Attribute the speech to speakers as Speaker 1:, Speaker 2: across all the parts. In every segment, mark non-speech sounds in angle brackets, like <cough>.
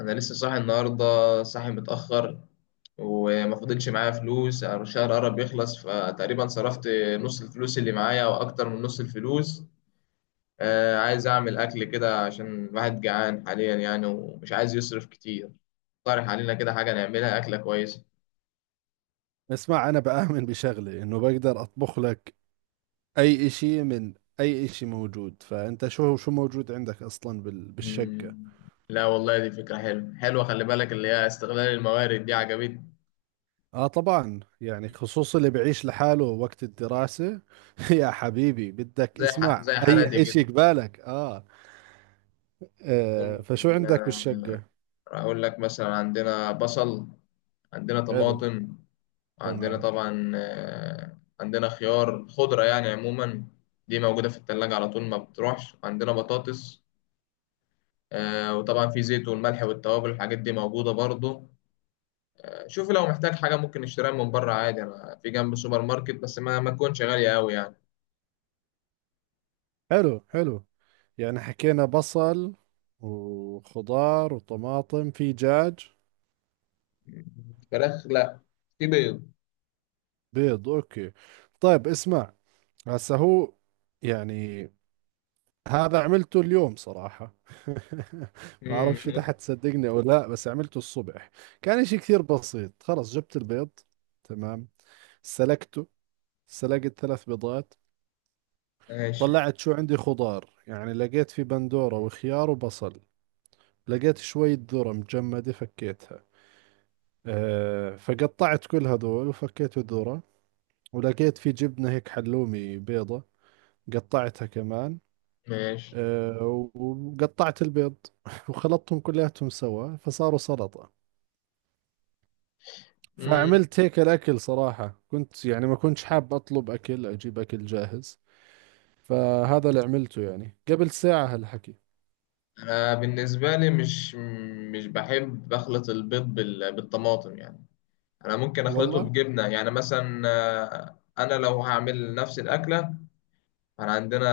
Speaker 1: انا لسه صاحي النهارده، صاحي متاخر. وما فضلش معايا فلوس، الشهر قرب يخلص فتقريبا صرفت نص الفلوس اللي معايا او اكتر من نص الفلوس. عايز اعمل اكل كده عشان الواحد جعان حاليا يعني ومش عايز يصرف كتير. اقترح علينا كده حاجه نعملها، اكله كويسه.
Speaker 2: اسمع، انا بآمن بشغلة انه بقدر اطبخ لك اي اشي من اي اشي موجود. فانت شو موجود عندك اصلا بالشقة.
Speaker 1: مم. لا والله، دي فكره حلوه حلوه، خلي بالك اللي هي استغلال الموارد دي عجبتني.
Speaker 2: اه، طبعا يعني خصوصا اللي بعيش لحاله وقت الدراسة. <laughs> يا حبيبي، بدك اسمع
Speaker 1: زي حالاتي
Speaker 2: اي
Speaker 1: كده.
Speaker 2: اشي قبالك. آه. اه، فشو
Speaker 1: ممكن،
Speaker 2: عندك بالشقة؟
Speaker 1: اقول لك مثلا عندنا بصل، عندنا
Speaker 2: حلو.
Speaker 1: طماطم، عندنا
Speaker 2: تمام.
Speaker 1: طبعا، عندنا خيار خضرة يعني عموما. دي موجودة في التلاجة على طول، ما بتروحش. عندنا بطاطس، وطبعا في زيت والملح والتوابل، الحاجات دي موجودة برضو. شوف لو محتاج حاجة ممكن نشتريها من بره عادي، أنا في جنب سوبر ماركت، بس ما تكونش غالية أوي يعني.
Speaker 2: حلو، حلو. يعني حكينا بصل وخضار وطماطم. في دجاج؟
Speaker 1: فراخ لا، في بيض.
Speaker 2: بيض، اوكي. طيب اسمع، هسه هو يعني هذا عملته اليوم صراحة. <laughs> ما
Speaker 1: مم.
Speaker 2: اعرفش اذا حتصدقني او لا، بس عملته الصبح. كان اشي كثير بسيط. خلص، جبت البيض، تمام، سلقته. سلقت 3 بيضات.
Speaker 1: ماشي
Speaker 2: طلعت شو عندي خضار، يعني لقيت في بندورة وخيار وبصل. لقيت شوية ذرة مجمدة فكيتها. فقطعت كل هذول وفكيت الذرة. ولقيت في جبنة هيك حلومي بيضة، قطعتها كمان.
Speaker 1: ماشي.
Speaker 2: وقطعت البيض. <laughs> وخلطتهم كلياتهم سوا، فصاروا سلطة.
Speaker 1: مم.
Speaker 2: فعملت هيك الأكل صراحة. كنت يعني ما كنتش حاب أطلب أكل، أجيب أكل جاهز. فهذا اللي عملته يعني قبل ساعة هالحكي.
Speaker 1: أنا بالنسبة لي مش بحب أخلط البيض بالطماطم يعني. انا ممكن اخلطه
Speaker 2: والله.
Speaker 1: بجبنه يعني مثلا، انا لو هعمل نفس الاكله. انا عندنا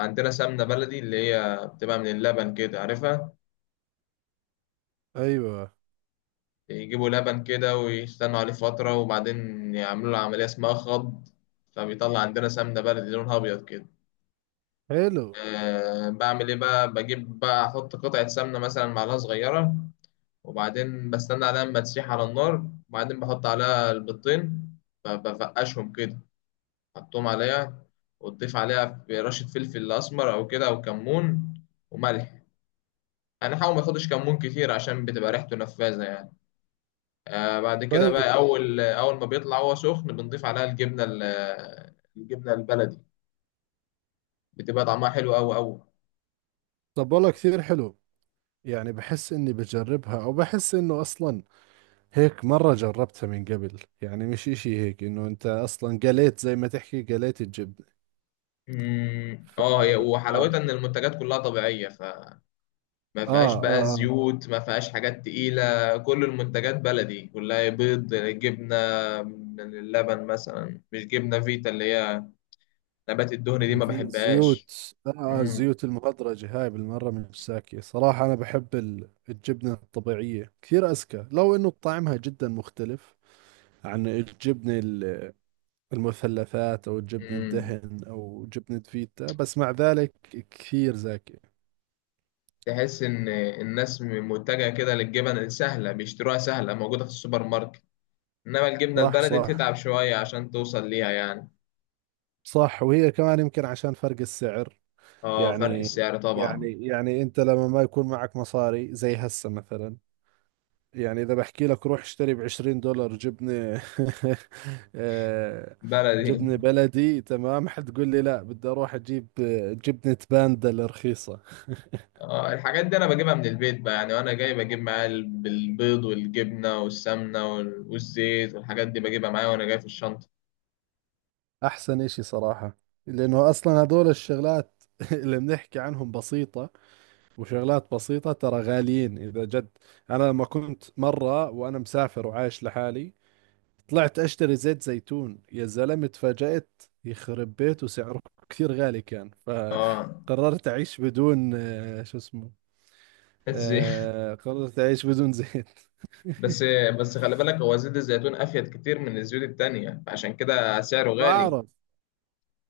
Speaker 1: عندنا سمنه بلدي اللي هي بتبقى من اللبن، كده عارفها.
Speaker 2: أيوة.
Speaker 1: يجيبوا لبن كده ويستنوا عليه فتره، وبعدين يعملوا له عمليه اسمها خض، فبيطلع عندنا سمنه بلدي لونها ابيض كده.
Speaker 2: حلو.
Speaker 1: أه، بعمل ايه بقى؟ بجيب بقى احط قطعه سمنه مثلا، معلقه صغيره، وبعدين بستنى عليها لما تسيح على النار، وبعدين بحط عليها البيضتين، فبفقشهم كده، حطهم عليها، وتضيف عليها رشة فلفل أسمر أو كده أو كمون، وملح. أنا حاول ما تاخدش كمون كتير عشان بتبقى ريحته نفاذة يعني. آه، بعد كده
Speaker 2: طيب.
Speaker 1: بقى، أول أول ما بيطلع هو سخن بنضيف عليها الجبنة، الجبنة البلدي. بتبقى طعمها حلو أوي أوي.
Speaker 2: طب، والله كثير حلو. يعني بحس إني بجربها، أو بحس إنه أصلا هيك مرة جربتها من قبل. يعني مش إشي هيك، إنه أنت أصلا قليت، زي ما تحكي، قليت الجبنة.
Speaker 1: مم، اه، هي
Speaker 2: آه. آه.
Speaker 1: وحلاوتها ان المنتجات كلها طبيعيه، فما
Speaker 2: آه.
Speaker 1: فيهاش بقى
Speaker 2: آه.
Speaker 1: زيوت، ما فيهاش حاجات تقيله. كل المنتجات بلدي كلها، بيض، جبنه من اللبن مثلا، مش جبنه فيتا اللي هي نبات الدهن دي ما
Speaker 2: الفي
Speaker 1: بحبهاش.
Speaker 2: الزيوت آه
Speaker 1: امم
Speaker 2: الزيوت المهدرجة هاي بالمرة مش ساكية صراحة. أنا بحب الجبنة الطبيعية كثير أزكى، لو إنه طعمها جدا مختلف عن الجبنة المثلثات، أو الجبنة
Speaker 1: امم
Speaker 2: الدهن، أو جبنة فيتا. بس مع ذلك كثير زاكية.
Speaker 1: تحس ان الناس متجهه كده للجبن السهله، بيشتروها سهله موجوده في السوبر ماركت، انما الجبنه
Speaker 2: صح.
Speaker 1: البلدي
Speaker 2: صح.
Speaker 1: بتتعب شويه عشان توصل ليها يعني.
Speaker 2: صح. وهي كمان يمكن عشان فرق السعر.
Speaker 1: اه، فرق
Speaker 2: يعني
Speaker 1: السعر طبعا.
Speaker 2: يعني أنت لما ما يكون معك مصاري زي هسه مثلا. يعني إذا بحكي لك روح اشتري 20 دولار جبنة، <laughs> آه،
Speaker 1: بلدي.
Speaker 2: جبنة بلدي، تمام، حتقول لي لا، بدي أروح أجيب جبنة باندا الرخيصة.
Speaker 1: اه، الحاجات دي انا بجيبها من البيت بقى يعني، وانا جاي بجيب معايا البيض والجبنه والسمنه والزيت، والحاجات دي بجيبها معايا وانا جاي في الشنطه.
Speaker 2: أحسن إشي صراحة، لأنه أصلا هدول الشغلات <laughs> اللي بنحكي عنهم بسيطة. وشغلات بسيطة ترى غاليين إذا جد. أنا لما كنت مرة وأنا مسافر وعايش لحالي، طلعت اشتري زيت زيتون، يا زلمة، اتفاجأت يخرب بيته سعره كثير غالي كان.
Speaker 1: اه،
Speaker 2: فقررت <laughs> اعيش بدون، شو اسمه،
Speaker 1: الزيت. <laughs>
Speaker 2: قررت اعيش بدون زيت.
Speaker 1: بس
Speaker 2: <laughs>
Speaker 1: بس خلي بالك، هو زيت الزيتون افيد كتير من الزيوت التانية عشان كده سعره غالي.
Speaker 2: بعرف.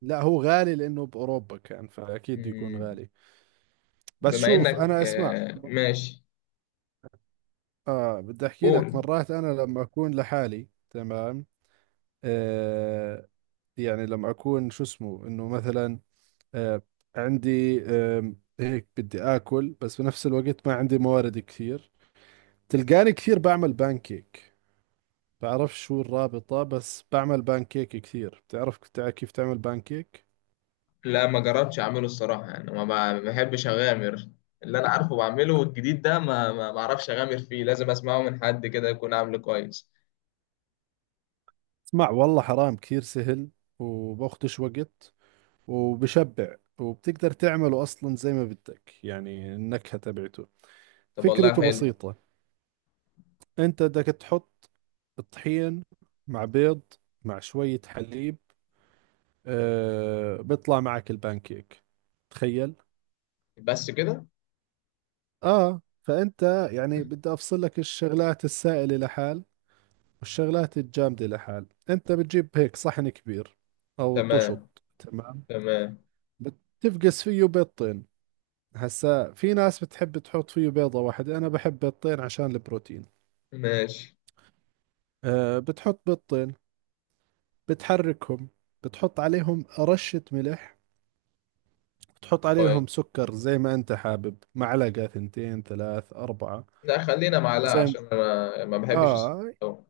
Speaker 2: لا، هو غالي لانه باوروبا كان، فاكيد بده يكون
Speaker 1: مم،
Speaker 2: غالي. بس
Speaker 1: بما
Speaker 2: شوف، انا
Speaker 1: انك،
Speaker 2: اسمع.
Speaker 1: ماشي.
Speaker 2: اه بدي احكي لك،
Speaker 1: قول.
Speaker 2: مرات انا لما اكون لحالي تمام. آه يعني لما اكون شو اسمه انه مثلا، آه، عندي هيك بدي آكل، بس بنفس الوقت ما عندي موارد كثير. تلقاني كثير بعمل بانكيك. بعرف شو الرابطة، بس بعمل بانكيك كثير. بتعرف كيف تعمل بانكيك؟
Speaker 1: لا، ما جربتش اعمله الصراحه يعني، ما بحبش اغامر. اللي انا عارفه بعمله، والجديد ده ما بعرفش اغامر فيه، لازم اسمعه من حد كده يكون عامله كويس.
Speaker 2: اسمع، والله حرام كثير سهل، وباخدش وقت، وبشبع، وبتقدر تعمله أصلا زي ما بدك، يعني النكهة تبعته.
Speaker 1: طب والله
Speaker 2: فكرته
Speaker 1: حلو.
Speaker 2: بسيطة. أنت بدك تحط الطحين، مع بيض، مع شوية حليب. بيطلع معك البانكيك. تخيل.
Speaker 1: بس كده؟
Speaker 2: اه فانت يعني بدي افصل لك الشغلات السائلة لحال، والشغلات الجامدة لحال. انت بتجيب هيك صحن كبير او
Speaker 1: تمام
Speaker 2: طشط، تمام.
Speaker 1: تمام.
Speaker 2: بتفقس فيه بيضتين. هسا في ناس بتحب تحط فيه بيضة واحدة، انا بحب بيضتين عشان البروتين.
Speaker 1: ماشي
Speaker 2: بتحط بيضتين، بتحركهم، بتحط عليهم رشة ملح، بتحط
Speaker 1: كويس.
Speaker 2: عليهم سكر زي ما انت حابب، معلقة، ثنتين، ثلاث، اربعة.
Speaker 1: لا، خلينا معلقه
Speaker 2: زي
Speaker 1: عشان انا ما بحبش السكر
Speaker 2: آه
Speaker 1: أوي.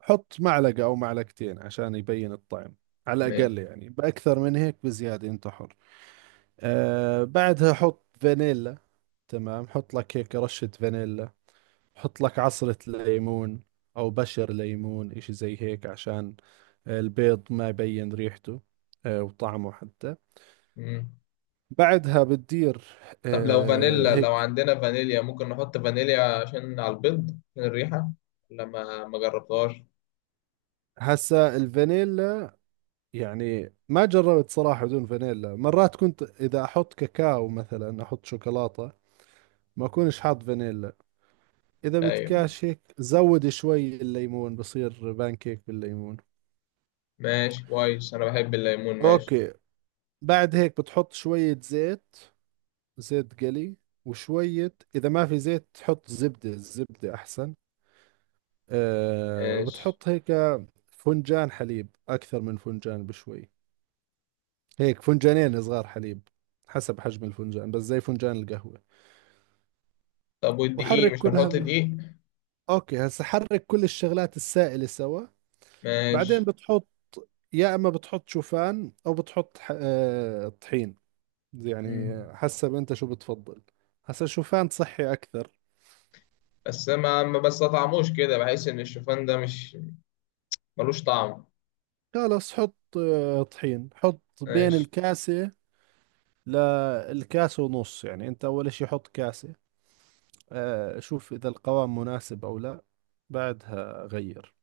Speaker 2: حط معلقة أو معلقتين عشان يبين الطعم على
Speaker 1: ماشي.
Speaker 2: الأقل يعني، بأكثر من هيك بزيادة أنت حر. بعدها حط فانيلا. تمام، حط لك هيك رشة فانيلا. حط لك عصرة ليمون، أو بشر ليمون، إشي زي هيك عشان البيض ما يبين ريحته وطعمه حتى.
Speaker 1: مم.
Speaker 2: بعدها بتدير
Speaker 1: طب لو فانيلا، لو
Speaker 2: هيك.
Speaker 1: عندنا فانيليا ممكن نحط فانيليا عشان على البيض، عشان الريحه، لما ما جربتهاش.
Speaker 2: هسا الفانيلا، يعني ما جربت صراحة بدون فانيلا. مرات كنت إذا أحط كاكاو مثلا، أحط شوكولاتة، ما أكونش حاط فانيلا. إذا
Speaker 1: ايوه،
Speaker 2: بدكاش هيك زود شوي الليمون، بصير بانكيك بالليمون.
Speaker 1: ماشي كويس، انا بحب الليمون. ماشي.
Speaker 2: أوكي. بعد هيك بتحط شوية زيت، زيت قلي، وشوية إذا ما في زيت تحط زبدة، الزبدة أحسن.
Speaker 1: ماشي.
Speaker 2: وبتحط هيك فنجان حليب، أكثر من فنجان بشوي، هيك فنجانين صغار حليب، حسب حجم الفنجان، بس زي فنجان القهوة.
Speaker 1: طب والدقيق،
Speaker 2: وحرك
Speaker 1: مش
Speaker 2: كل
Speaker 1: هنحط
Speaker 2: هذا.
Speaker 1: دقيق؟
Speaker 2: اوكي، هسه حرك كل الشغلات السائلة سوا. بعدين
Speaker 1: ماشي.
Speaker 2: بتحط، يا اما بتحط شوفان او بتحط طحين، يعني
Speaker 1: مم.
Speaker 2: حسب انت شو بتفضل. هسه شوفان صحي اكثر.
Speaker 1: بس ما بستطعموش كده، بحس ان الشوفان ده مش ملوش طعم.
Speaker 2: خلص حط طحين، حط بين
Speaker 1: ماشي.
Speaker 2: الكاسة للكاسة ونص، يعني انت اول شي حط كاسة، شوف اذا القوام مناسب او لا، بعدها غير،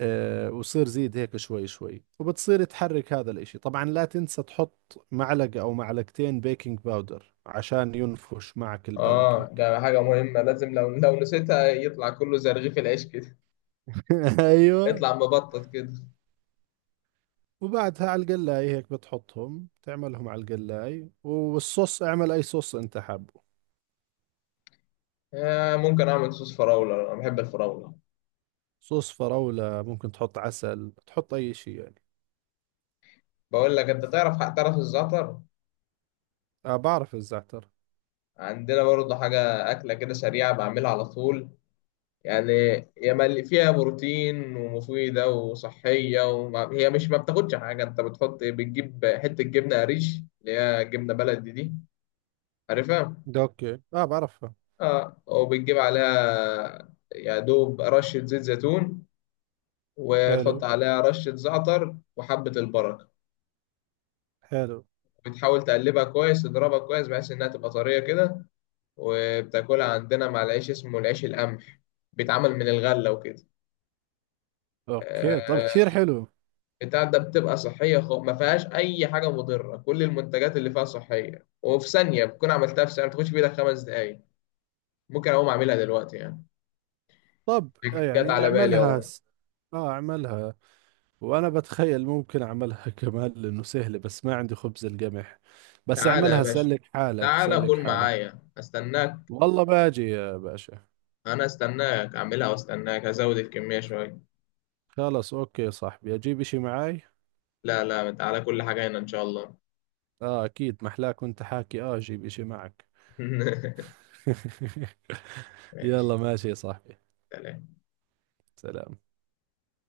Speaker 2: وصير زيد هيك شوي شوي وبتصير تحرك هذا الاشي. طبعا لا تنسى تحط معلقة او معلقتين بيكنج باودر عشان ينفش معك
Speaker 1: اه،
Speaker 2: البانكيك.
Speaker 1: ده حاجة مهمة، لازم لو نسيتها يطلع كله زي رغيف العيش كده،
Speaker 2: <laughs> ايوه.
Speaker 1: يطلع مبطط كده.
Speaker 2: وبعدها على القلاية هيك بتحطهم، تعملهم على القلاية، والصوص اعمل اي صوص انت حابه.
Speaker 1: آه، ممكن اعمل صوص فراولة، انا بحب الفراولة.
Speaker 2: صوص فراولة ممكن، تحط عسل، تحط اي شيء يعني.
Speaker 1: بقول لك، انت تعرف الزعتر؟
Speaker 2: اه، بعرف الزعتر.
Speaker 1: عندنا برضه حاجة أكلة كده سريعة بعملها على طول يعني، فيها بروتين ومفيدة وصحية، وما هي مش ما بتاخدش حاجة، انت بتحط، بتجيب حتة جبنة قريش اللي هي جبنة بلدي دي، عارفها؟
Speaker 2: ده اوكي، اه بعرفها.
Speaker 1: اه، وبتجيب عليها يا دوب رشة زيت زيتون،
Speaker 2: حلو.
Speaker 1: وتحط عليها رشة زعتر وحبة البركة.
Speaker 2: حلو.
Speaker 1: بتحاول تقلبها كويس، تضربها كويس بحيث انها تبقى طرية كده، وبتاكلها عندنا مع العيش، اسمه العيش القمح، بيتعمل من الغلة وكده.
Speaker 2: اوكي، طب
Speaker 1: آه.
Speaker 2: كثير حلو.
Speaker 1: بتاع ده بتبقى صحية خالص، ما فيهاش أي حاجة مضرة، كل المنتجات اللي فيها صحية، وفي ثانية بتكون عملتها، في ثانية ما بتاخدش بإيدك 5 دقايق، ممكن أقوم أعملها دلوقتي يعني.
Speaker 2: طب،
Speaker 1: جت
Speaker 2: يعني
Speaker 1: على بالي والله.
Speaker 2: اه اعملها، وانا بتخيل ممكن اعملها <laughs> كمان لانه سهله، بس ما عندي خبز القمح. بس
Speaker 1: تعالى يا
Speaker 2: اعملها،
Speaker 1: باشا،
Speaker 2: سلك حالك،
Speaker 1: تعالى
Speaker 2: سلك
Speaker 1: كل
Speaker 2: حالك.
Speaker 1: معايا أستناك.
Speaker 2: والله باجي يا باشا.
Speaker 1: أنا أستناك أعملها وأستناك هزود الكمية شوية.
Speaker 2: خلص اوكي يا صاحبي، اجيب اشي معاي.
Speaker 1: لا لا، تعالى، كل حاجة هنا إن شاء الله.
Speaker 2: اه اكيد، محلاك وانت حاكي، اجيب اشي معك.
Speaker 1: <laughs>
Speaker 2: <laughs>
Speaker 1: ماشي.
Speaker 2: يلا ماشي يا صاحبي.
Speaker 1: سلام.
Speaker 2: سلام.